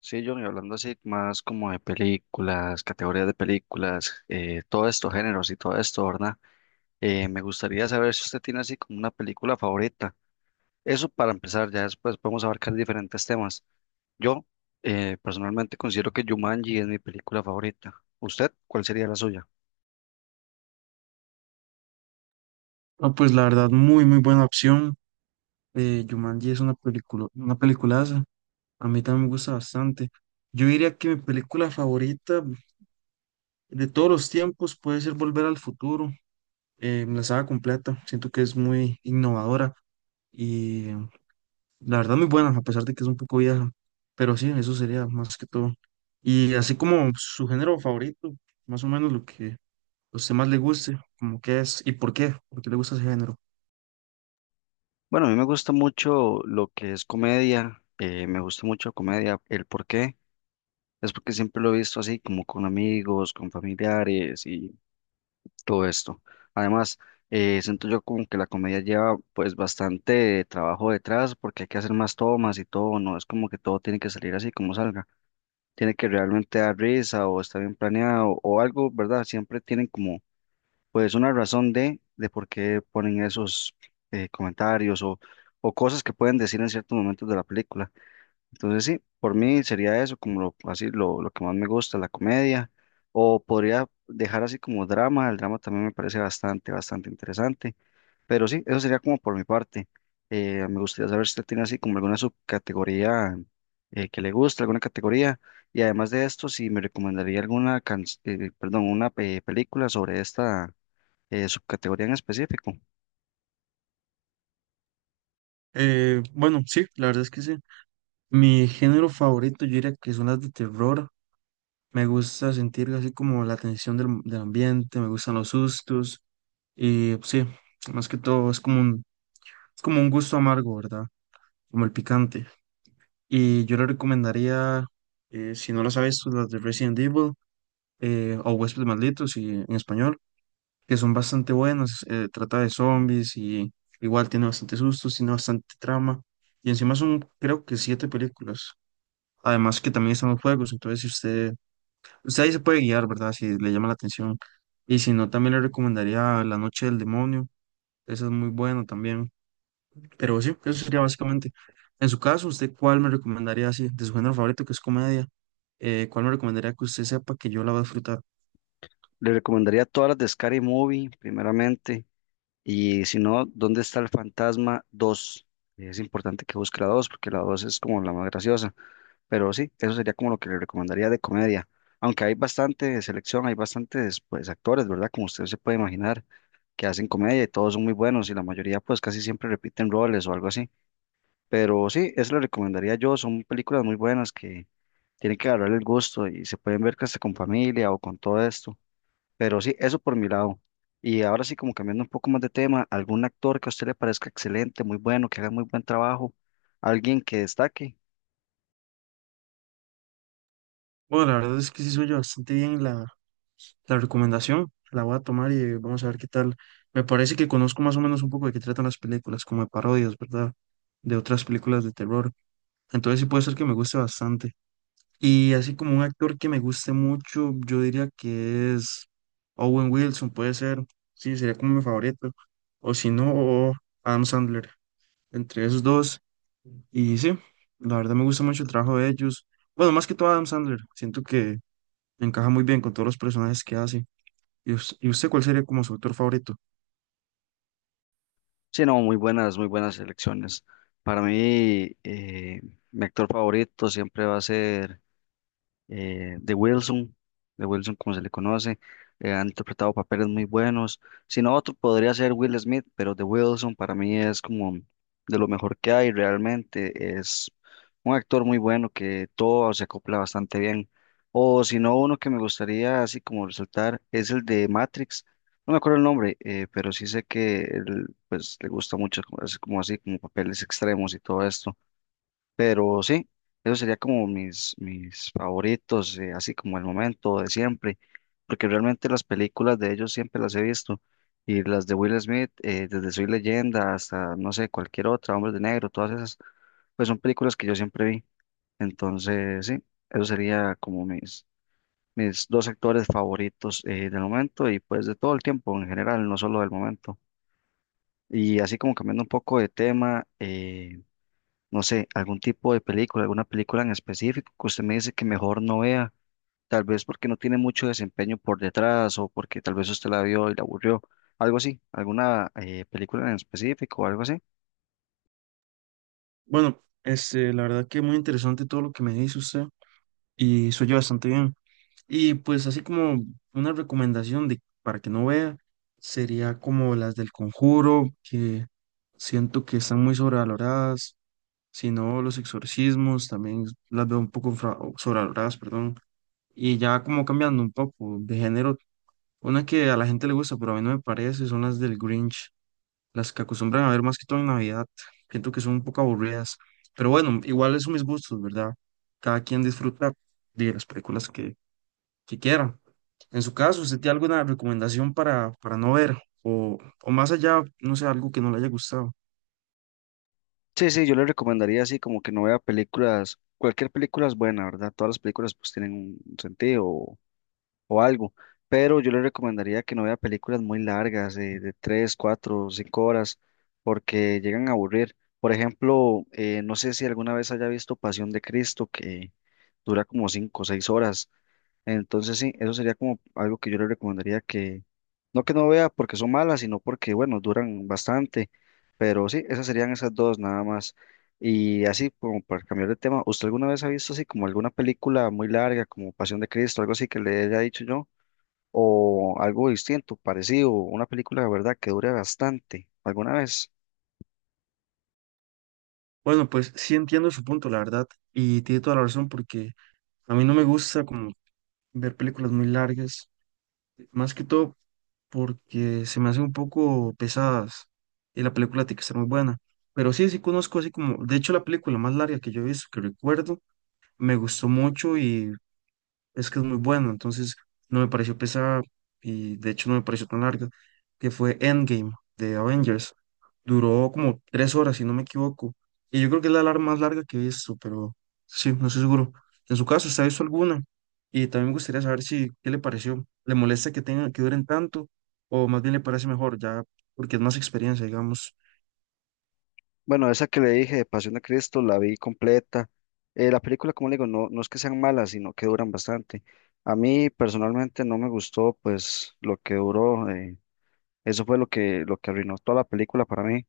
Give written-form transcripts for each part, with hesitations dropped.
Sí, John, y hablando así más como de películas, categorías de películas, todos estos géneros y todo esto, ¿verdad? Me gustaría saber si usted tiene así como una película favorita. Eso para empezar, ya después podemos abarcar diferentes temas. Yo Personalmente considero que Jumanji es mi película favorita. ¿Usted cuál sería la suya? No, pues la verdad, muy buena opción. Jumanji es una peliculaza. A mí también me gusta bastante. Yo diría que mi película favorita de todos los tiempos puede ser Volver al Futuro. La saga completa. Siento que es muy innovadora y la verdad muy buena, a pesar de que es un poco vieja. Pero sí, eso sería más que todo. Y así como su género favorito, más o menos lo que a usted más le guste, como que es y por qué le gusta ese género. Bueno, a mí me gusta mucho lo que es comedia, me gusta mucho comedia. ¿El por qué? Es porque siempre lo he visto así, como con amigos, con familiares todo esto. Además, siento yo como que la comedia lleva pues bastante trabajo detrás porque hay que hacer más tomas y todo, no es como que todo tiene que salir así como salga, tiene que realmente dar risa o está bien planeado o algo, ¿verdad? Siempre tienen como pues una razón de por qué ponen esos comentarios o cosas que pueden decir en ciertos momentos de la película. Entonces sí, por mí sería eso, como lo, así lo que más me gusta, la comedia, o podría dejar así como drama, el drama también me parece bastante, bastante interesante, pero sí, eso sería como por mi parte. Me gustaría saber si usted tiene así como alguna subcategoría que le gusta, alguna categoría, y además de esto, si me recomendaría perdón, una película sobre esta subcategoría en específico. Bueno, sí, la verdad es que sí. Mi género favorito, yo diría que son las de terror. Me gusta sentir así como la tensión del ambiente, me gustan los sustos. Y pues, sí, más que todo es como un gusto amargo, ¿verdad? Como el picante. Y yo le recomendaría, si no las ha visto, las de Resident Evil o Huéspedes Malditos y, en español, que son bastante buenas. Trata de zombies y igual tiene bastante sustos, tiene bastante trama. Y encima son, creo que siete películas. Además que también están los juegos, entonces si usted usted ahí se puede guiar, ¿verdad? Si le llama la atención. Y si no, también le recomendaría La Noche del Demonio. Esa es muy buena también. Pero sí, eso sería básicamente. En su caso, ¿usted cuál me recomendaría así? De su género favorito, que es comedia. ¿Cuál me recomendaría que usted sepa que yo la voy a disfrutar? Le recomendaría todas las de Scary Movie, primeramente. Y si no, ¿dónde está el fantasma dos? Es importante que busque la 2 porque la 2 es como la más graciosa. Pero sí, eso sería como lo que le recomendaría de comedia. Aunque hay bastante selección, hay bastantes pues actores, ¿verdad? Como usted se puede imaginar, que hacen comedia y todos son muy buenos y la mayoría pues casi siempre repiten roles o algo así. Pero sí, eso le recomendaría yo. Son películas muy buenas que tienen que agarrar el gusto y se pueden ver casi con familia o con todo esto. Pero sí, eso por mi lado. Y ahora sí, como cambiando un poco más de tema, algún actor que a usted le parezca excelente, muy bueno, que haga muy buen trabajo, alguien que destaque. Bueno, la verdad es que sí soy yo bastante bien la recomendación. La voy a tomar y vamos a ver qué tal. Me parece que conozco más o menos un poco de qué tratan las películas, como de parodias, ¿verdad? De otras películas de terror. Entonces sí puede ser que me guste bastante. Y así como un actor que me guste mucho, yo diría que es Owen Wilson, puede ser, sí, sería como mi favorito. O si no, Adam Sandler, entre esos dos. Y sí, la verdad me gusta mucho el trabajo de ellos. Bueno, más que todo Adam Sandler, siento que encaja muy bien con todos los personajes que hace. Y usted cuál sería como su actor favorito? Sí, no, muy buenas elecciones. Para mí, eh, mi actor favorito siempre va a ser eh, de Wilson, de Wilson como se le conoce, han interpretado papeles muy buenos. Si no, otro podría ser Will Smith, pero de Wilson para mí es como de lo mejor que hay realmente. Es un actor muy bueno que todo se acopla bastante bien. O si no, uno que me gustaría así como resaltar es el de Matrix. No me acuerdo el nombre, pero sí sé que él, pues, le gusta mucho, como- así como así, como papeles extremos y todo esto. Pero sí, eso sería como mis favoritos, así como el momento de siempre, porque realmente las películas de ellos siempre las he visto, y las de Will Smith, desde Soy Leyenda hasta, no sé, cualquier otra, Hombres de Negro, todas esas, pues son películas que yo siempre vi. Entonces, sí, eso sería como mis dos actores favoritos del momento y pues de todo el tiempo en general, no solo del momento. Y así como cambiando un poco de tema, no sé, algún tipo de película, alguna película en específico que usted me dice que mejor no vea, tal vez porque no tiene mucho desempeño por detrás o porque tal vez usted la vio y la aburrió, algo así, alguna película en específico o algo así. Bueno, este, la verdad que muy interesante todo lo que me dice usted y se oye bastante bien. Y pues así como una recomendación de, para que no vea, sería como las del Conjuro, que siento que están muy sobrevaloradas, si no los exorcismos, también las veo un poco sobrevaloradas, perdón. Y ya como cambiando un poco de género, una que a la gente le gusta, pero a mí no me parece, son las del Grinch, las que acostumbran a ver más que todo en Navidad. Siento que son un poco aburridas, pero bueno, igual son mis gustos, ¿verdad? Cada quien disfruta de las películas que quiera. En su caso, ¿usted tiene alguna recomendación para no ver? O más allá, no sé, algo que no le haya gustado. Sí, sí, yo le recomendaría así como que no vea películas, cualquier película es buena, ¿verdad? Todas las películas pues tienen un sentido, o algo. Pero yo le recomendaría que no vea películas muy largas, de 3, 4, 5 horas, porque llegan a aburrir. Por ejemplo, no sé si alguna vez haya visto Pasión de Cristo, que dura como 5 o 6 horas. Entonces, sí, eso sería como algo que yo le recomendaría que no vea porque son malas, sino porque, bueno, duran bastante. Pero sí, esas serían esas dos nada más. Y así, como para cambiar de tema, ¿usted alguna vez ha visto así como alguna película muy larga, como Pasión de Cristo, algo así que le haya dicho yo? ¿O algo distinto, parecido, una película de verdad que dure bastante, alguna vez? Bueno, pues sí entiendo su punto, la verdad, y tiene toda la razón porque a mí no me gusta como ver películas muy largas, más que todo porque se me hacen un poco pesadas y la película tiene que estar muy buena. Pero sí, sí conozco así como, de hecho la película más larga que yo he visto, que recuerdo, me gustó mucho y es que es muy bueno, entonces no me pareció pesada y de hecho no me pareció tan larga, que fue Endgame de Avengers. Duró como tres horas, si no me equivoco. Y yo creo que es más larga que he visto, pero sí, no estoy seguro. En su caso, ¿usted ha visto alguna? Y también me gustaría saber si, ¿qué le pareció? ¿Le molesta que tengan, que duren tanto? ¿O más bien le parece mejor ya, porque es más experiencia, digamos? Bueno, esa que le dije de Pasión de Cristo la vi completa. La película, como le digo, no, no es que sean malas, sino que duran bastante. A mí personalmente no me gustó, pues, lo que duró. Eso fue lo que arruinó toda la película para mí.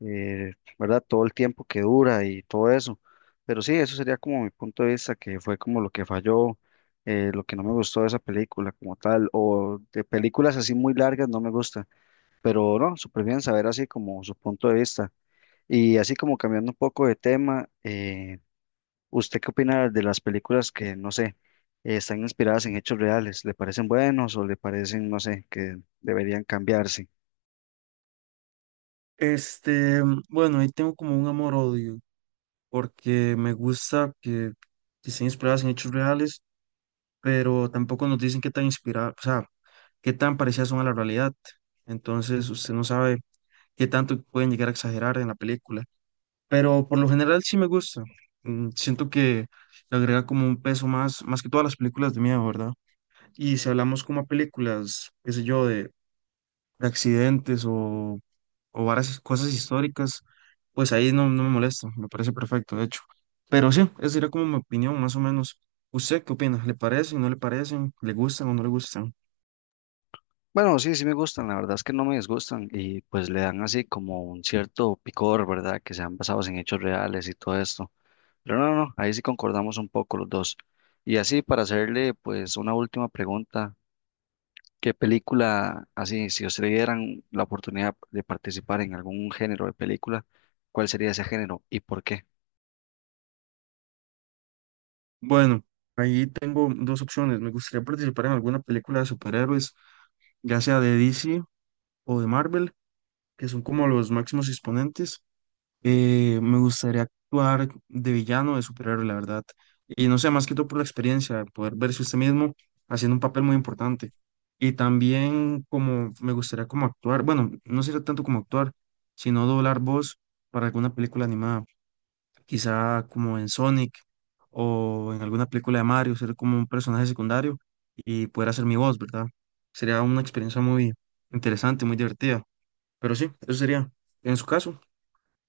eh, ¿Verdad? Todo el tiempo que dura y todo eso. Pero sí, eso sería como mi punto de vista, que fue como lo que falló, lo que no me gustó de esa película como tal, o de películas así muy largas no me gusta, pero no, súper bien saber así como su punto de vista. Y así como cambiando un poco de tema, ¿usted qué opina de las películas que, no sé, están inspiradas en hechos reales? ¿Le parecen buenos o le parecen, no sé, que deberían cambiarse? Este, bueno, ahí tengo como un amor-odio, porque me gusta que estén inspiradas en hechos reales pero tampoco nos dicen qué tan inspirada, o sea, qué tan parecidas son a la realidad. Entonces, usted no sabe qué tanto pueden llegar a exagerar en la película. Pero por lo general sí me gusta. Mm, siento que le agrega como un peso más, más que todas las películas de miedo, ¿verdad? Y si hablamos como a películas, qué sé yo, de accidentes o varias cosas históricas, pues ahí no, no me molesta, me parece perfecto, de hecho. Pero sí, esa sería como mi opinión, más o menos. ¿Usted qué opina? ¿Le parecen, no le parecen? ¿Le gustan o no le gustan? Bueno, sí, sí me gustan, la verdad es que no me disgustan y pues le dan así como un cierto picor, ¿verdad? Que sean basados en hechos reales y todo esto. Pero no, no, ahí sí concordamos un poco los dos. Y así para hacerle pues una última pregunta, ¿qué película, así, si ustedes dieran la oportunidad de participar en algún género de película, cuál sería ese género y por qué? Bueno, ahí tengo dos opciones. Me gustaría participar en alguna película de superhéroes, ya sea de DC o de Marvel, que son como los máximos exponentes. Me gustaría actuar de villano, de superhéroe, la verdad. Y no sé, más que todo por la experiencia, poder verse usted mismo haciendo un papel muy importante. Y también como me gustaría como actuar, bueno, no sería tanto como actuar, sino doblar voz para alguna película animada, quizá como en Sonic o en alguna película de Mario, ser como un personaje secundario y poder hacer mi voz, ¿verdad? Sería una experiencia muy interesante, muy divertida. Pero sí, eso sería. En su caso,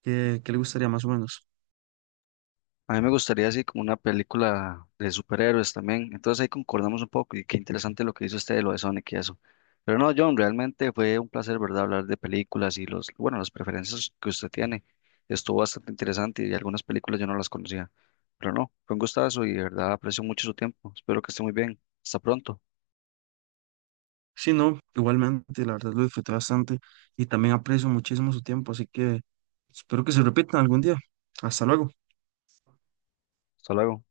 ¿qué le gustaría más o menos? A mí me gustaría así como una película de superhéroes también. Entonces ahí concordamos un poco y qué interesante lo que hizo usted de lo de Sonic y eso. Pero no, John, realmente fue un placer, ¿verdad? Hablar de películas y los, bueno, las preferencias que usted tiene. Estuvo bastante interesante y algunas películas yo no las conocía. Pero no, fue un gustazo y de verdad aprecio mucho su tiempo. Espero que esté muy bien. Hasta pronto. Sí, no, igualmente, la verdad lo disfruté bastante y también aprecio muchísimo su tiempo, así que espero que se repita algún día. Hasta luego. Hasta luego.